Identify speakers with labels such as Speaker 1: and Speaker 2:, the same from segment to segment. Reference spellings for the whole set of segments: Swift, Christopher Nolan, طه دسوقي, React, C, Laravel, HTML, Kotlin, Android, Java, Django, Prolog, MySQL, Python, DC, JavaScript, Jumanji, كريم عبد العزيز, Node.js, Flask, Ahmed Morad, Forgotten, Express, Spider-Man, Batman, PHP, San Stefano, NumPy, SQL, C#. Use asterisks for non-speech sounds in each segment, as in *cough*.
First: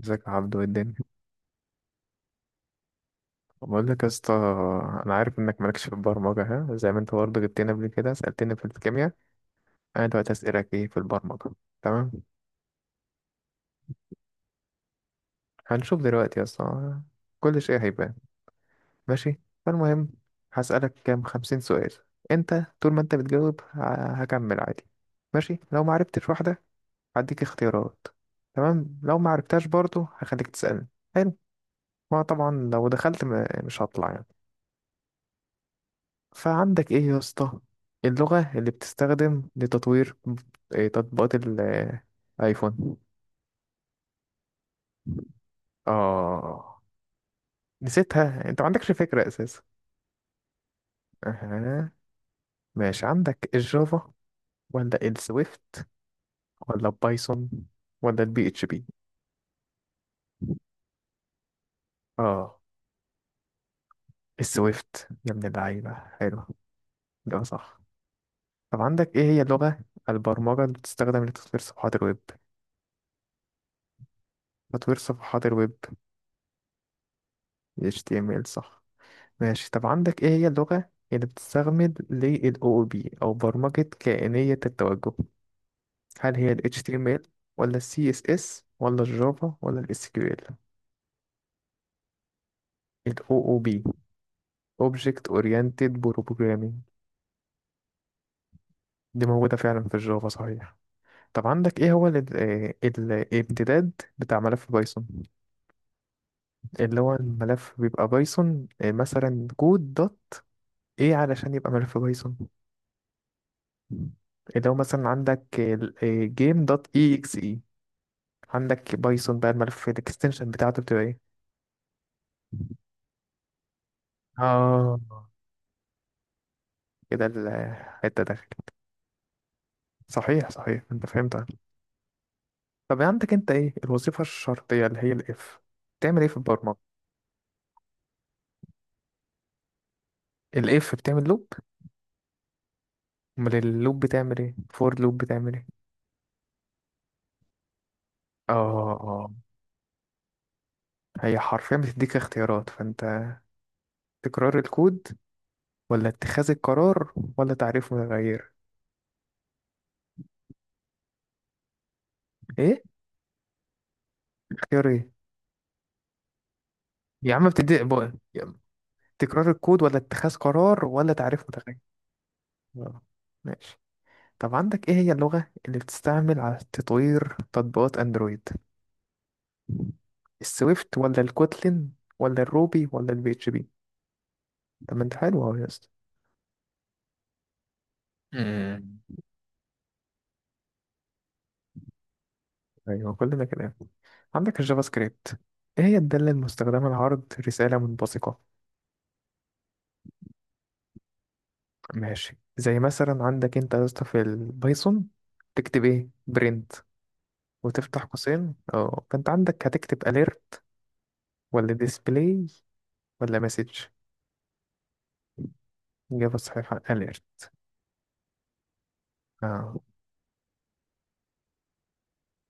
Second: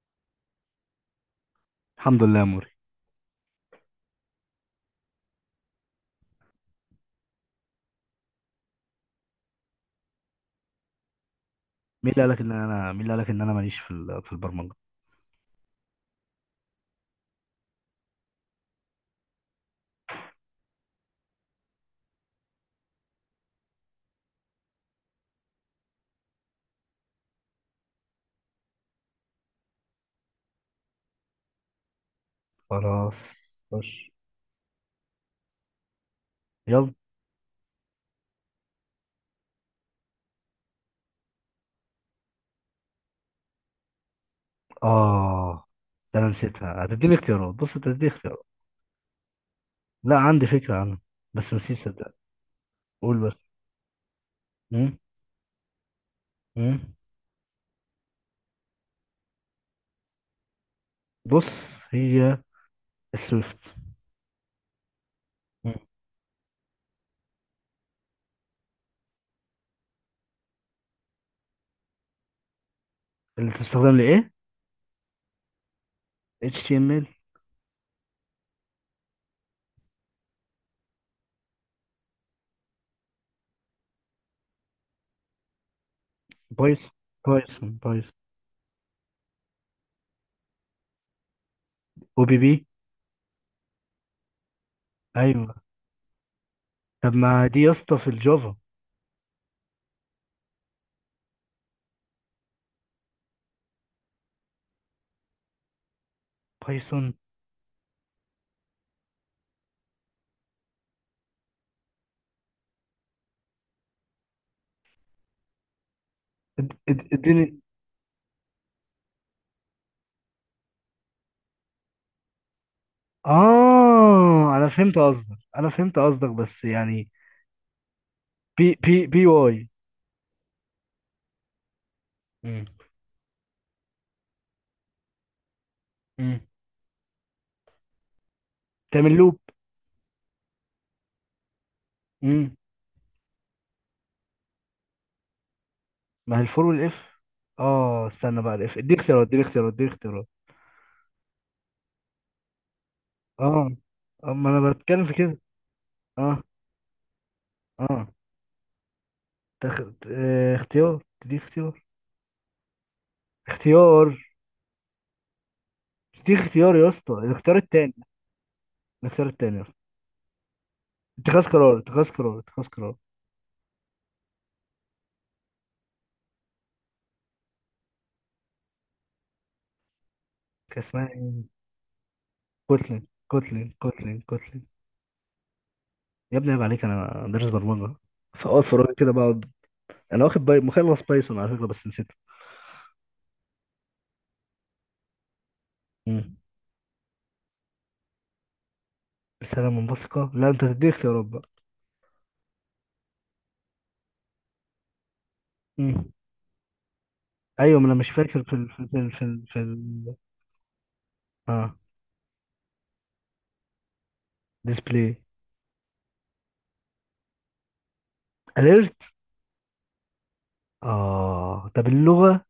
Speaker 1: ازيك يا عبدو؟ ايه الدنيا؟
Speaker 2: الحمد لله يا موري.
Speaker 1: بقول لك يا اسطى، انا عارف انك مالكش في البرمجه، ها، زي ما انت برضه جبتني قبل كده سالتني في الكيمياء. انا دلوقتي اسالك ايه في البرمجه. تمام.
Speaker 2: مين اللي قالك ان انا ماليش في في البرمجه؟
Speaker 1: هنشوف دلوقتي يا اسطى، كل شيء هيبان. ماشي. فالمهم، هسالك كام خمسين سؤال. انت طول ما انت بتجاوب هكمل عادي. ماشي، لو ما عرفتش واحده هديك اختيارات. تمام، لو ما عرفتهاش برضه هخليك تسالني. حلو. ما طبعا لو
Speaker 2: خلاص،
Speaker 1: دخلت مش
Speaker 2: خش،
Speaker 1: هطلع يعني. فعندك
Speaker 2: يلا.
Speaker 1: ايه يا اسطى؟ اللغة اللي بتستخدم لتطوير تطبيقات الايفون؟
Speaker 2: اه، ده انا
Speaker 1: اه.
Speaker 2: نسيتها، هتديني اختيارات؟ بص، انت هتديني اختيارات.
Speaker 1: نسيتها؟ انت ما عندكش فكرة اساسا؟
Speaker 2: لا، عندي فكره عنها بس نسيت
Speaker 1: اها.
Speaker 2: صدق.
Speaker 1: ماشي،
Speaker 2: قول بس.
Speaker 1: عندك الجافا
Speaker 2: مم.
Speaker 1: ولا السويفت ولا
Speaker 2: مم.
Speaker 1: البايثون ولا البي اتش بي؟
Speaker 2: بص، هي
Speaker 1: اه.
Speaker 2: السويفت.
Speaker 1: السويفت يا ابن
Speaker 2: مم.
Speaker 1: اللعيبة، حلو. ده صح. طب عندك ايه هي لغة البرمجة اللي بتستخدم لتطوير صفحات الويب؟
Speaker 2: اللي تستخدم لايه؟
Speaker 1: تطوير صفحات الويب.
Speaker 2: HTML.
Speaker 1: HTML صح. ماشي، طب عندك ايه هي اللغة اللي بتستخدم لل OOP او برمجة كائنية التوجه؟ هل هي ال
Speaker 2: بايثون
Speaker 1: HTML ولا
Speaker 2: بايثون
Speaker 1: ال
Speaker 2: بايثون.
Speaker 1: CSS ولا الجافا ولا ال SQL؟
Speaker 2: او بي بي،
Speaker 1: ال OOP Object
Speaker 2: ايوه.
Speaker 1: Oriented Programming.
Speaker 2: طب ما دي يا اسطى في الجافا
Speaker 1: دي موجودة فعلا في الجافا صحيح. طب عندك ايه هو ال الامتداد بتاع ملف بايثون؟ اللي
Speaker 2: بايثون.
Speaker 1: هو الملف بيبقى بايثون، مثلا كود دوت ايه علشان يبقى ملف بايثون؟ اللي هو مثلا عندك جيم
Speaker 2: اد-
Speaker 1: دوت
Speaker 2: اد-
Speaker 1: اي اكس.
Speaker 2: اديني
Speaker 1: عندك بايثون بقى، الملف الاكستنشن بتاعته بتبقى ايه؟
Speaker 2: اه،
Speaker 1: اه،
Speaker 2: انا فهمت قصدك، بس يعني.
Speaker 1: كده الحتة داخل.
Speaker 2: بي بي بي واي.
Speaker 1: صحيح صحيح، انت فهمتها.
Speaker 2: امم
Speaker 1: طب عندك انت ايه الوظيفة الشرطية اللي هي الاف بتعمل ايه في
Speaker 2: امم،
Speaker 1: البرمجة؟
Speaker 2: تعمل لوب.
Speaker 1: الاف بتعمل لوب؟
Speaker 2: امم.
Speaker 1: امال اللوب بتعمل ايه؟ فور لوب بتعمل ايه؟
Speaker 2: ما هي الفور والاف. اه استنى
Speaker 1: اه
Speaker 2: بقى، الاف، اديني اختيارات
Speaker 1: اه.
Speaker 2: اديني اختيارات اديني اختيارات.
Speaker 1: هي حرفيا بتديك اختيارات، فانت
Speaker 2: اه. اما
Speaker 1: تكرار
Speaker 2: انا بتكلم
Speaker 1: الكود
Speaker 2: في كده.
Speaker 1: ولا
Speaker 2: اه،
Speaker 1: اتخاذ القرار ولا تعريف
Speaker 2: اه،
Speaker 1: متغير؟
Speaker 2: تخ... اه، اختيار، تدي اختيار.
Speaker 1: ايه؟
Speaker 2: اختيار،
Speaker 1: اختيار ايه؟
Speaker 2: تدي اختيار يا اسطى،
Speaker 1: يا عم
Speaker 2: الاختيار
Speaker 1: بتدي
Speaker 2: التاني.
Speaker 1: بقى،
Speaker 2: الاختيار
Speaker 1: تكرار
Speaker 2: التاني يا اسطى.
Speaker 1: الكود ولا اتخاذ قرار ولا تعريف
Speaker 2: اتخاذ قرار،
Speaker 1: متغير؟
Speaker 2: اتخاذ قرار، اتخاذ قرار.
Speaker 1: آه، ماشي. طب عندك ايه هي اللغة اللي بتستعمل على تطوير تطبيقات اندرويد؟
Speaker 2: كان
Speaker 1: السويفت
Speaker 2: اسمها
Speaker 1: ولا
Speaker 2: ايه؟
Speaker 1: الكوتلين ولا الروبي
Speaker 2: كوتلين
Speaker 1: ولا البي اتش بي؟
Speaker 2: كوتلين كوتلين كوتلين.
Speaker 1: طب ما انت حلو اهو يا اسطى.
Speaker 2: يا ابني عيب عليك، انا دارس برمجه، فاقعد في فراغي
Speaker 1: مم.
Speaker 2: كده بقعد. مخلص بايثون على فكره بس نسيته.
Speaker 1: ايوه كلنا كده. عندك الجافا سكريبت، ايه هي الدالة
Speaker 2: مم.
Speaker 1: المستخدمة لعرض رسالة منبثقة؟
Speaker 2: رساله منبثقه، لا، انت تديك اختيارات بقى.
Speaker 1: ماشي، زي مثلا عندك انت يا اسطى في البايثون تكتب ايه؟
Speaker 2: مم.
Speaker 1: برنت
Speaker 2: ايوه، ما انا
Speaker 1: وتفتح
Speaker 2: مش فاكر
Speaker 1: قوسين، اه. فانت عندك هتكتب اليرت ولا
Speaker 2: اه،
Speaker 1: ديسبلاي ولا مسج؟
Speaker 2: ديسبلاي.
Speaker 1: اجابة صحيحة اليرت.
Speaker 2: اليرت.
Speaker 1: اه.
Speaker 2: اه، طب اللغه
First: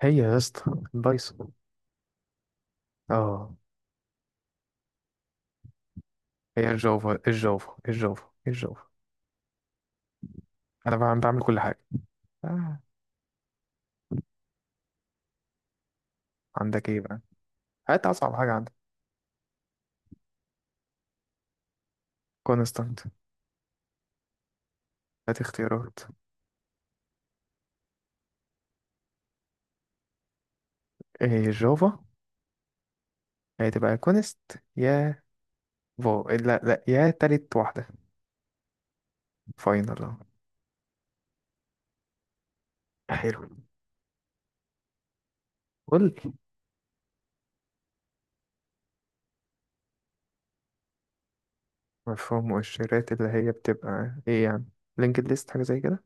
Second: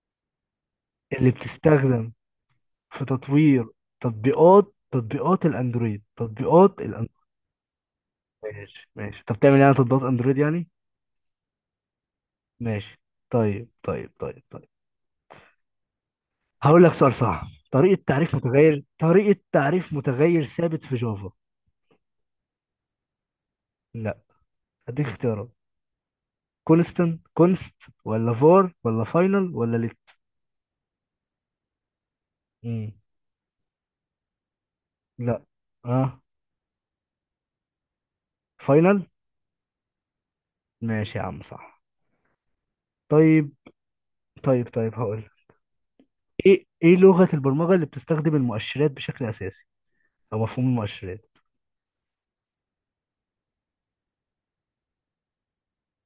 Speaker 1: هي يا اسطى
Speaker 2: اللي
Speaker 1: البايثون.
Speaker 2: بتستخدم في
Speaker 1: اه،
Speaker 2: تطوير تطبيقات تطبيقات الاندرويد.
Speaker 1: هي
Speaker 2: تطبيقات الاندرويد.
Speaker 1: الجافا الجافا الجافا الجافا.
Speaker 2: ماشي، ماشي، طب تعمل يعني تطبيقات اندرويد يعني.
Speaker 1: انا بعمل بعمل كل حاجه. آه.
Speaker 2: ماشي. طيب، طيب، طيب، طيب. هقول
Speaker 1: عندك
Speaker 2: لك
Speaker 1: ايه
Speaker 2: سؤال
Speaker 1: بقى؟
Speaker 2: صعب. طريقة
Speaker 1: هات
Speaker 2: تعريف
Speaker 1: اصعب حاجه عندك.
Speaker 2: متغير، طريقة تعريف متغير ثابت في جافا.
Speaker 1: كونستانت.
Speaker 2: لا، اديك
Speaker 1: هات
Speaker 2: اختيارات.
Speaker 1: اختيارات.
Speaker 2: كونستنت، كونست، ولا فور، ولا فاينل، ولا ليت.
Speaker 1: ايه الجافا؟
Speaker 2: مم.
Speaker 1: هتبقى كونست؟ يا
Speaker 2: لا، اه،
Speaker 1: فو، لا لا، يا تالت واحده.
Speaker 2: فاينل.
Speaker 1: فاينل أهو.
Speaker 2: ماشي يا عم، صح.
Speaker 1: حلو.
Speaker 2: طيب. طيب هقول لك.
Speaker 1: قول.
Speaker 2: ايه لغة البرمجة اللي بتستخدم المؤشرات بشكل اساسي، او مفهوم المؤشرات.
Speaker 1: مفهوم مؤشرات اللي هي بتبقى ايه يعني؟ لينكد ليست حاجه زي كده؟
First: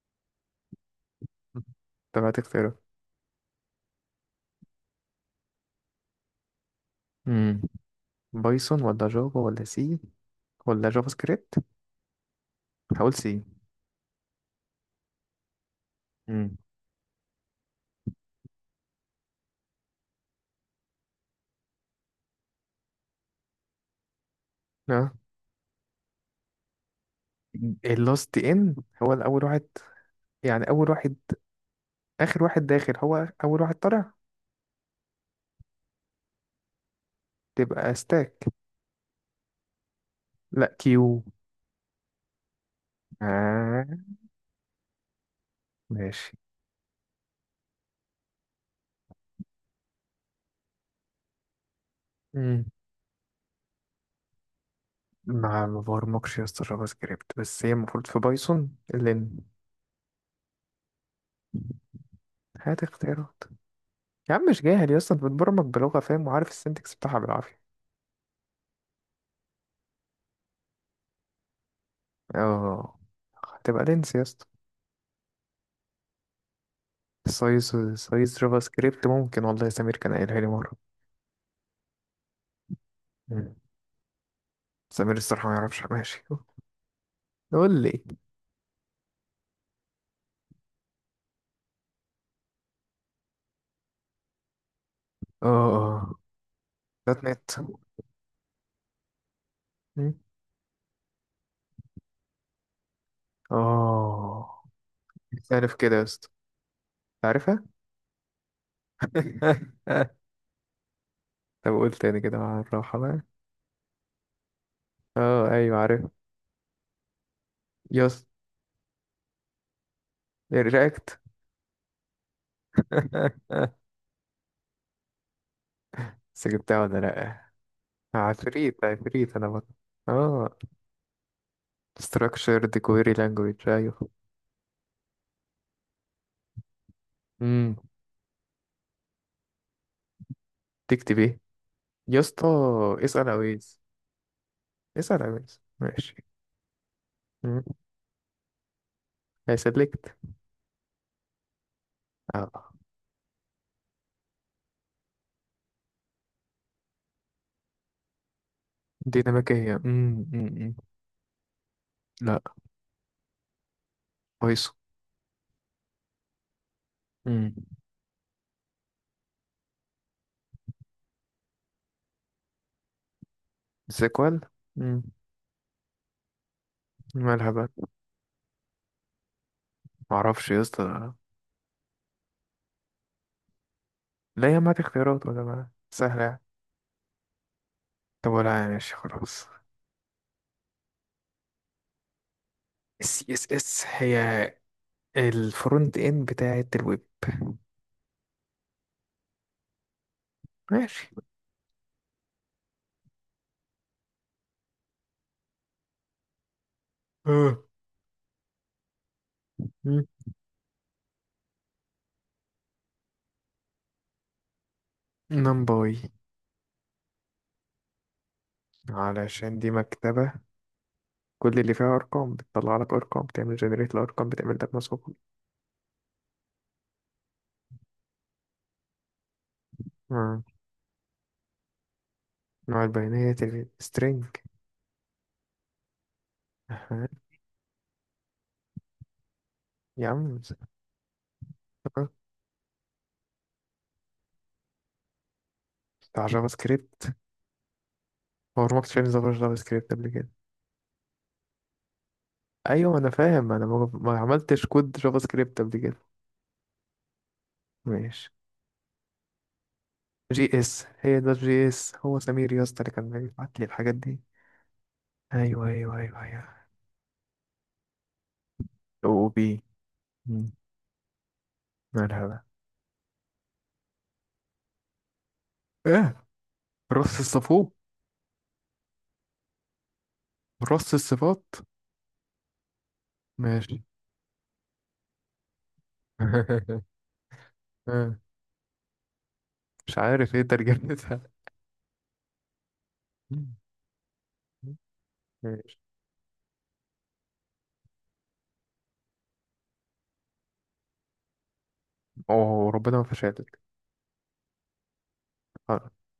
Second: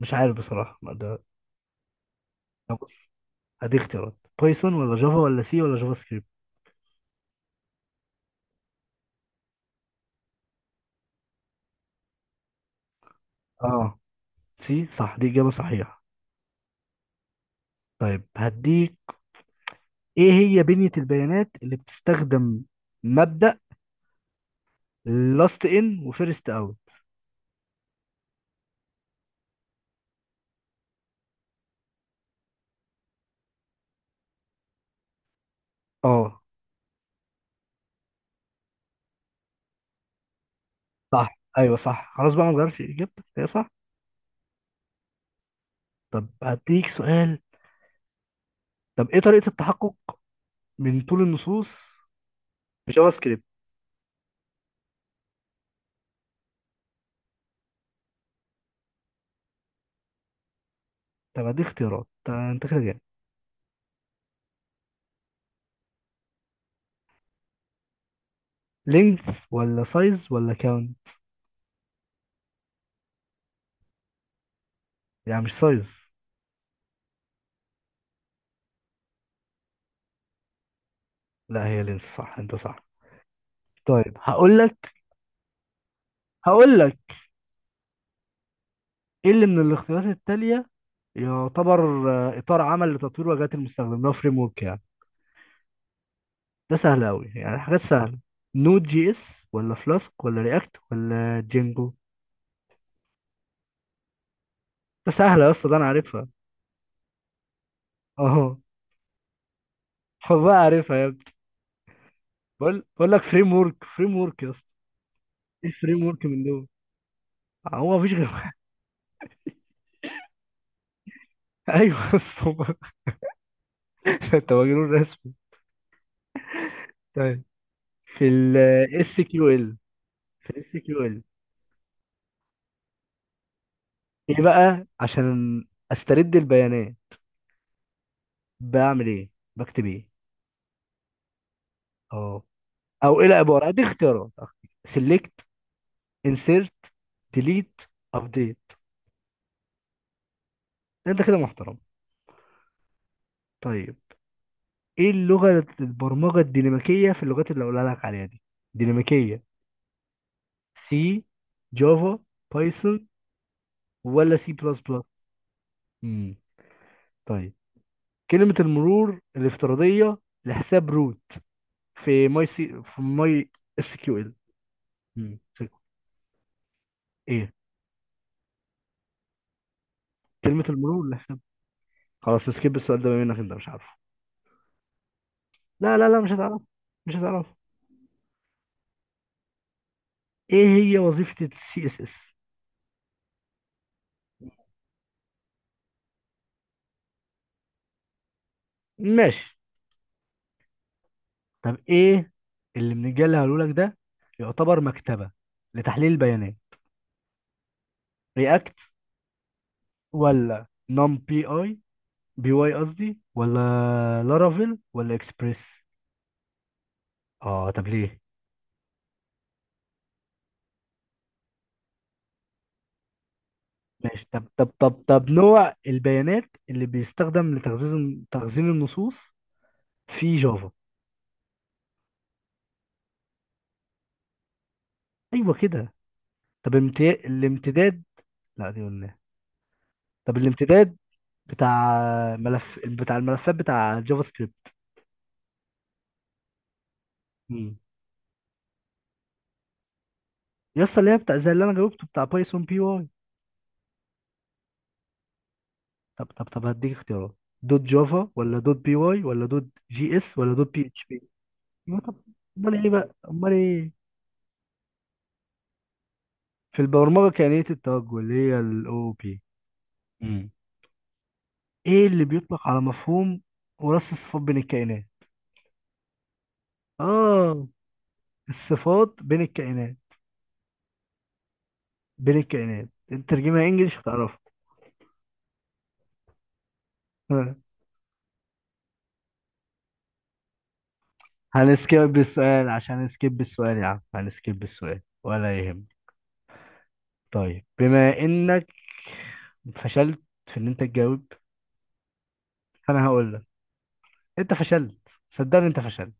Speaker 2: مش عارف بصراحة، ما ده.
Speaker 1: مم. طب هات
Speaker 2: طب
Speaker 1: اختيارات.
Speaker 2: بص، هديك اختيارات. بايثون، ولا جافا، ولا سي، ولا جافا سكريبت.
Speaker 1: امم، بايثون ولا جافا ولا سي ولا جافا سكريبت؟ هقول سي.
Speaker 2: اه، سي صح، دي اجابة صحيحة.
Speaker 1: امم.
Speaker 2: طيب هديك. ايه هي بنية البيانات اللي بتستخدم مبدأ
Speaker 1: اه،
Speaker 2: لاست ان وفيرست اوت؟
Speaker 1: اللاست ان هو الاول واحد، يعني اول واحد اخر واحد داخل هو اول واحد طالع،
Speaker 2: اه،
Speaker 1: تبقى ستاك، لا كيو.
Speaker 2: صح، ايوه صح، خلاص بقى، ما نغيرش اجابتك، هي صح.
Speaker 1: آه،
Speaker 2: طب
Speaker 1: ماشي.
Speaker 2: هديك سؤال. طب ايه طريقة التحقق من طول النصوص
Speaker 1: مم.
Speaker 2: في جافا سكريبت؟
Speaker 1: ما ما برمجش يا اسطى جافا سكريبت، بس هي المفروض في بايثون لين.
Speaker 2: طب هديك اختيارات، طب انت كده
Speaker 1: هات
Speaker 2: جامد.
Speaker 1: اختيارات. يا عم مش جاهل يا اسطى، انت بتبرمج بلغة فاهم وعارف السنتكس بتاعها بالعافية.
Speaker 2: لينث، ولا سايز، ولا كاون.
Speaker 1: اه، هتبقى لينس يا اسطى.
Speaker 2: يعني مش سايز؟
Speaker 1: سايز، سايز جافا سكريبت ممكن، والله سمير كان قايلها لي مرة.
Speaker 2: لا، هي لينث صح، انت صح.
Speaker 1: مم.
Speaker 2: طيب هقول لك.
Speaker 1: سمير الصراحة ما يعرفش. ماشي،
Speaker 2: هقول لك
Speaker 1: قول لي.
Speaker 2: ايه اللي من الاختيارات التالية يعتبر اطار عمل لتطوير واجهات المستخدم؟ ده فريم ورك يعني،
Speaker 1: اه اه.
Speaker 2: ده سهل
Speaker 1: دوت
Speaker 2: أوي،
Speaker 1: نت.
Speaker 2: يعني حاجات سهلة. نود جي اس، ولا
Speaker 1: مم.
Speaker 2: فلاسك، ولا رياكت، ولا جينجو.
Speaker 1: اه،
Speaker 2: ده سهلة يا اسطى،
Speaker 1: عارف
Speaker 2: ده أنا
Speaker 1: كده يا
Speaker 2: عارفها.
Speaker 1: اسطى، عارفها.
Speaker 2: أهو.
Speaker 1: *laughs*
Speaker 2: حبها، عارفها يا ابني.
Speaker 1: طب قول تاني كده مع الراحة
Speaker 2: بقول
Speaker 1: بقى.
Speaker 2: لك فريم ورك، فريم ورك يا اسطى.
Speaker 1: اه
Speaker 2: إيه
Speaker 1: ايوه عارف.
Speaker 2: فريم ورك من دول؟ هو
Speaker 1: يا
Speaker 2: مفيش
Speaker 1: اسطى
Speaker 2: غير واحد.
Speaker 1: رياكت.
Speaker 2: *laughs* أيوه يا اسطى.
Speaker 1: *laughs*
Speaker 2: *laughs* أنت مجنون رسمي.
Speaker 1: بس جبتها ولا
Speaker 2: طيب،
Speaker 1: لأ؟
Speaker 2: في ال
Speaker 1: عفريت
Speaker 2: اس
Speaker 1: عفريت انا
Speaker 2: كيو
Speaker 1: بقى.
Speaker 2: ال في
Speaker 1: اه.
Speaker 2: الاس كيو ال.
Speaker 1: structured query language، ايوه.
Speaker 2: إيه بقى عشان أسترد البيانات،
Speaker 1: امم.
Speaker 2: بعمل إيه؟ بكتب إيه؟
Speaker 1: تكتب ايه يا
Speaker 2: أه،
Speaker 1: اسطى؟
Speaker 2: أو إيه
Speaker 1: اسأل
Speaker 2: العبارة؟
Speaker 1: عويز،
Speaker 2: دي اختيارات.
Speaker 1: اسأل
Speaker 2: سيلكت،
Speaker 1: عويز ماشي.
Speaker 2: انسيرت،
Speaker 1: امم.
Speaker 2: ديليت، ابديت.
Speaker 1: هيسلكت.
Speaker 2: انت كده محترم.
Speaker 1: اه.
Speaker 2: طيب، ايه اللغة البرمجة الديناميكية في اللغات اللي اقولها لك عليها دي، ديناميكية.
Speaker 1: ديناميكية، امم.
Speaker 2: سي، جافا،
Speaker 1: لا.
Speaker 2: بايثون، ولا سي
Speaker 1: بايثون.
Speaker 2: بلس بلس. امم.
Speaker 1: امم.
Speaker 2: طيب. كلمة المرور الافتراضية لحساب روت في ماي سي في ماي اس كيو ال.
Speaker 1: سيكوال. امم.
Speaker 2: امم.
Speaker 1: مالها
Speaker 2: ايه؟
Speaker 1: بقى؟ معرفش يا
Speaker 2: كلمة المرور
Speaker 1: اسطى.
Speaker 2: لحساب، خلاص، نسكيب السؤال ده بما انك انت مش عارفه.
Speaker 1: لا يا ما اختيارات ولا ما
Speaker 2: لا، لا، لا،
Speaker 1: سهلة
Speaker 2: مش
Speaker 1: يعني.
Speaker 2: هتعرف، مش هتعرف.
Speaker 1: طب ولا يعني، ماشي خلاص.
Speaker 2: ايه هي وظيفة السي اس اس؟
Speaker 1: السي اس اس هي الفرونت اند بتاعة الويب.
Speaker 2: ماشي.
Speaker 1: ماشي.
Speaker 2: طب ايه اللي من الجيل اللي هقوله لك ده يعتبر مكتبه لتحليل البيانات؟
Speaker 1: اه،
Speaker 2: رياكت، ولا نم بي اي، بي واي قصدي، ولا لارافيل، ولا اكسبريس.
Speaker 1: نمباي.
Speaker 2: اه، طب ليه؟
Speaker 1: علشان دي مكتبة كل اللي فيها أرقام، بتطلع لك أرقام، بتعمل جنريت
Speaker 2: ماشي،
Speaker 1: الأرقام، بتعمل لك مسحوق.
Speaker 2: طب نوع البيانات اللي بيستخدم لتخزين تخزين النصوص في
Speaker 1: آه.
Speaker 2: جافا.
Speaker 1: نوع البيانات السترينج.
Speaker 2: ايوه كده. طب
Speaker 1: أها.
Speaker 2: الامتداد. لا، دي قلناها.
Speaker 1: يا
Speaker 2: طب
Speaker 1: عم.
Speaker 2: الامتداد بتاع
Speaker 1: آه،
Speaker 2: ملف، بتاع الملفات، بتاع جافا سكريبت.
Speaker 1: بتاع جافا سكريبت.
Speaker 2: مم.
Speaker 1: هو ما كنتش فاهم جافا سكريبت قبل كده.
Speaker 2: يا اسطى، اللي هي بتاع زي اللي انا جاوبته بتاع بايثون، بي
Speaker 1: أيوة
Speaker 2: واي.
Speaker 1: أنا فاهم، أنا ما عملتش كود جافا سكريبت قبل كده.
Speaker 2: طب هديك اختيارات. دوت
Speaker 1: ماشي.
Speaker 2: جافا، ولا دوت بي واي، ولا دوت جي اس، ولا
Speaker 1: جي
Speaker 2: دوت
Speaker 1: اس،
Speaker 2: بي اتش
Speaker 1: هي
Speaker 2: بي.
Speaker 1: ده جي اس،
Speaker 2: يبقى طب،
Speaker 1: هو سمير يا اسطى اللي كان
Speaker 2: امال
Speaker 1: بيبعت لي
Speaker 2: ايه.
Speaker 1: الحاجات دي. ايوه ايوه ايوه ايوه.
Speaker 2: في البرمجه كائنيه التوجه اللي هي الاو
Speaker 1: او
Speaker 2: بي.
Speaker 1: بي.
Speaker 2: امم. ايه اللي
Speaker 1: مالها بقى؟
Speaker 2: بيطلق على مفهوم وراث الصفات بين الكائنات؟
Speaker 1: ايه؟ رص
Speaker 2: اه،
Speaker 1: الصفوف.
Speaker 2: الصفات بين الكائنات،
Speaker 1: رص الصفات.
Speaker 2: بين الكائنات، انت ترجمها
Speaker 1: ماشي.
Speaker 2: انجلش هتعرفها.
Speaker 1: *laughs*
Speaker 2: *laughs* ها.
Speaker 1: آه، مش عارف ايه ترجمتها.
Speaker 2: هنسكيب
Speaker 1: مم.
Speaker 2: السؤال يا عم، هنسكيب السؤال ولا
Speaker 1: ماشي.
Speaker 2: يهم. طيب بما انك فشلت في ان انت تجاوب،
Speaker 1: اوه ربنا ما
Speaker 2: فانا هقول
Speaker 1: فشلتك.
Speaker 2: انت فشلت، صدقني انت
Speaker 1: آه،
Speaker 2: فشلت.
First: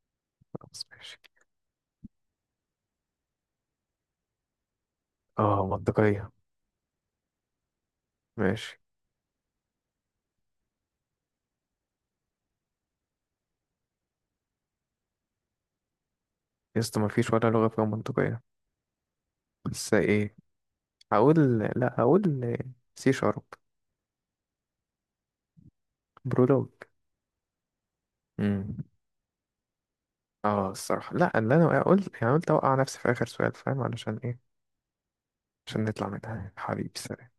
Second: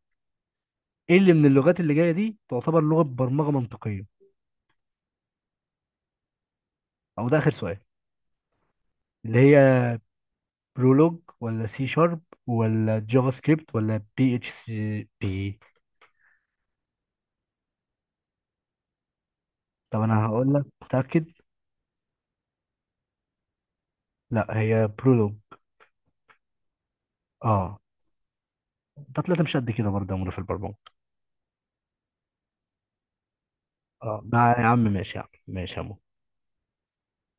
Speaker 1: خلاص
Speaker 2: ايه
Speaker 1: ماشي.
Speaker 2: اللي من اللغات اللي جايه دي تعتبر لغه برمجه منطقيه،
Speaker 1: اه، منطقية.
Speaker 2: او ده اخر سؤال.
Speaker 1: ماشي.
Speaker 2: اللي هي برولوج، ولا سي شارب، ولا جافا سكريبت، ولا بي اتش سي بي.
Speaker 1: يا اسطى ما فيش ولا لغة فيها منطقية، بس
Speaker 2: طب انا
Speaker 1: ايه،
Speaker 2: هقول لك، متاكد؟
Speaker 1: هقول، لا هقول سي شارب.
Speaker 2: لا، هي برولوج.
Speaker 1: برولوج.
Speaker 2: اه، ده طلعت مش قد كده برضه يا عمرو في
Speaker 1: اه
Speaker 2: البرمجه.
Speaker 1: الصراحة لا، اللي انا قلت يعني قلت اوقع نفسي في اخر سؤال، فاهم علشان
Speaker 2: اه
Speaker 1: ايه؟
Speaker 2: يا عم ماشي، يا عم ماشي، يا
Speaker 1: عشان
Speaker 2: عم.
Speaker 1: نطلع منها حبيبي، سلام.